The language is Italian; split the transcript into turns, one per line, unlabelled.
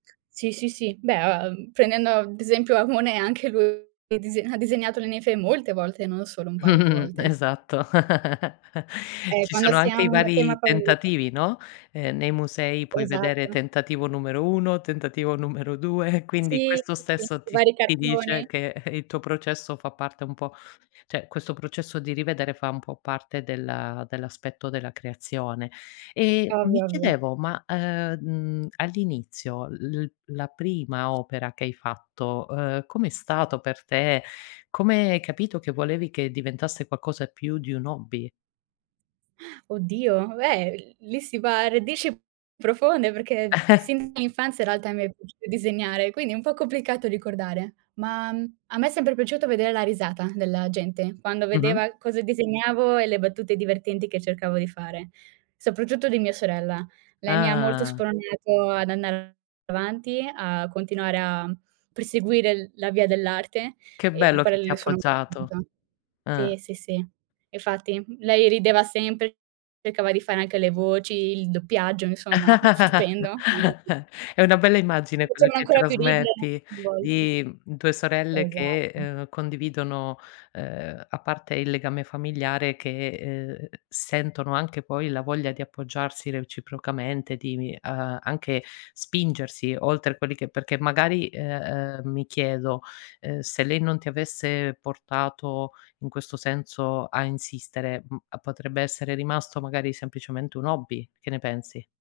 Sì, sì, sì. Beh, uhm, prendendo ad esempio a Monet, anche lu è dise ha disegnato le ninfee molte volte, non solo un paio di volte.
Esatto.
Eh,
Ci
quando
sono
si ha
anche i
un tema
vari
favorito
tentativi, no: ehm, nei musei puoi vedere
Esatto.
tentativo numero 1, tentativo numero 2, quindi
Sì,
questo
sì,
stesso
i
ti
vari
ti dice
cartoni.
che, eh, il tuo processo fa parte un po' cioè questo processo di rivedere fa un po' parte della dell'aspetto della creazione. E
Ah,
mi
guarda.
chiedevo, ma, ehm, mhmm, all'inizio l l la prima opera che hai fatto, uhm, com'è stato per te, come hai capito che volevi che diventasse qualcosa più di un hobby?
Oddio, beh, lì si va a radici profonde, perché sin l'infanzia in realtà mi è piaciuto disegnare, quindi è un po' complicato ricordare. Ma, mhmm, a me è sempre piaciuto veder la risata della gente, quando
Mh-mh.
vedeva cosa disegnavo e le battute divertenti che cercavo di fare; soprattutto di mia sorella. Lei mi ha molto
Ah-ah.
spronato ad andare avanti, a continuare a perseguire l la via dell'arte
Che
e di
bello
quello
che ti ha
le sono
appoggiato.
[unintelligible]
Eh.
sì, sì, sì. Infatti lei rideva sempre, cercava di fare anche le voci, il doppiaggio, insomma, stupendo. [unintelligible]
È una bella immagine quella
Facevano
che
ancora più ridere
trasmetti,
[unintelligible] volte.
di, mhmm, 2 sorelle che,
Esatto.
ehm, condividono, ehm, a parte il legame familiare, che, ehm, sentono anche poi la voglia di appoggiarsi reciprocamente, di vi ehm, anche spingersi oltre quelli che perché magari, ehm, ehm, mi chiedo, ehm, se lei non ti avesse portato, in questo senso, a insistere, mhmm, a potrebbe essere rimasto magari semplicemente un hobby, che ne pensi?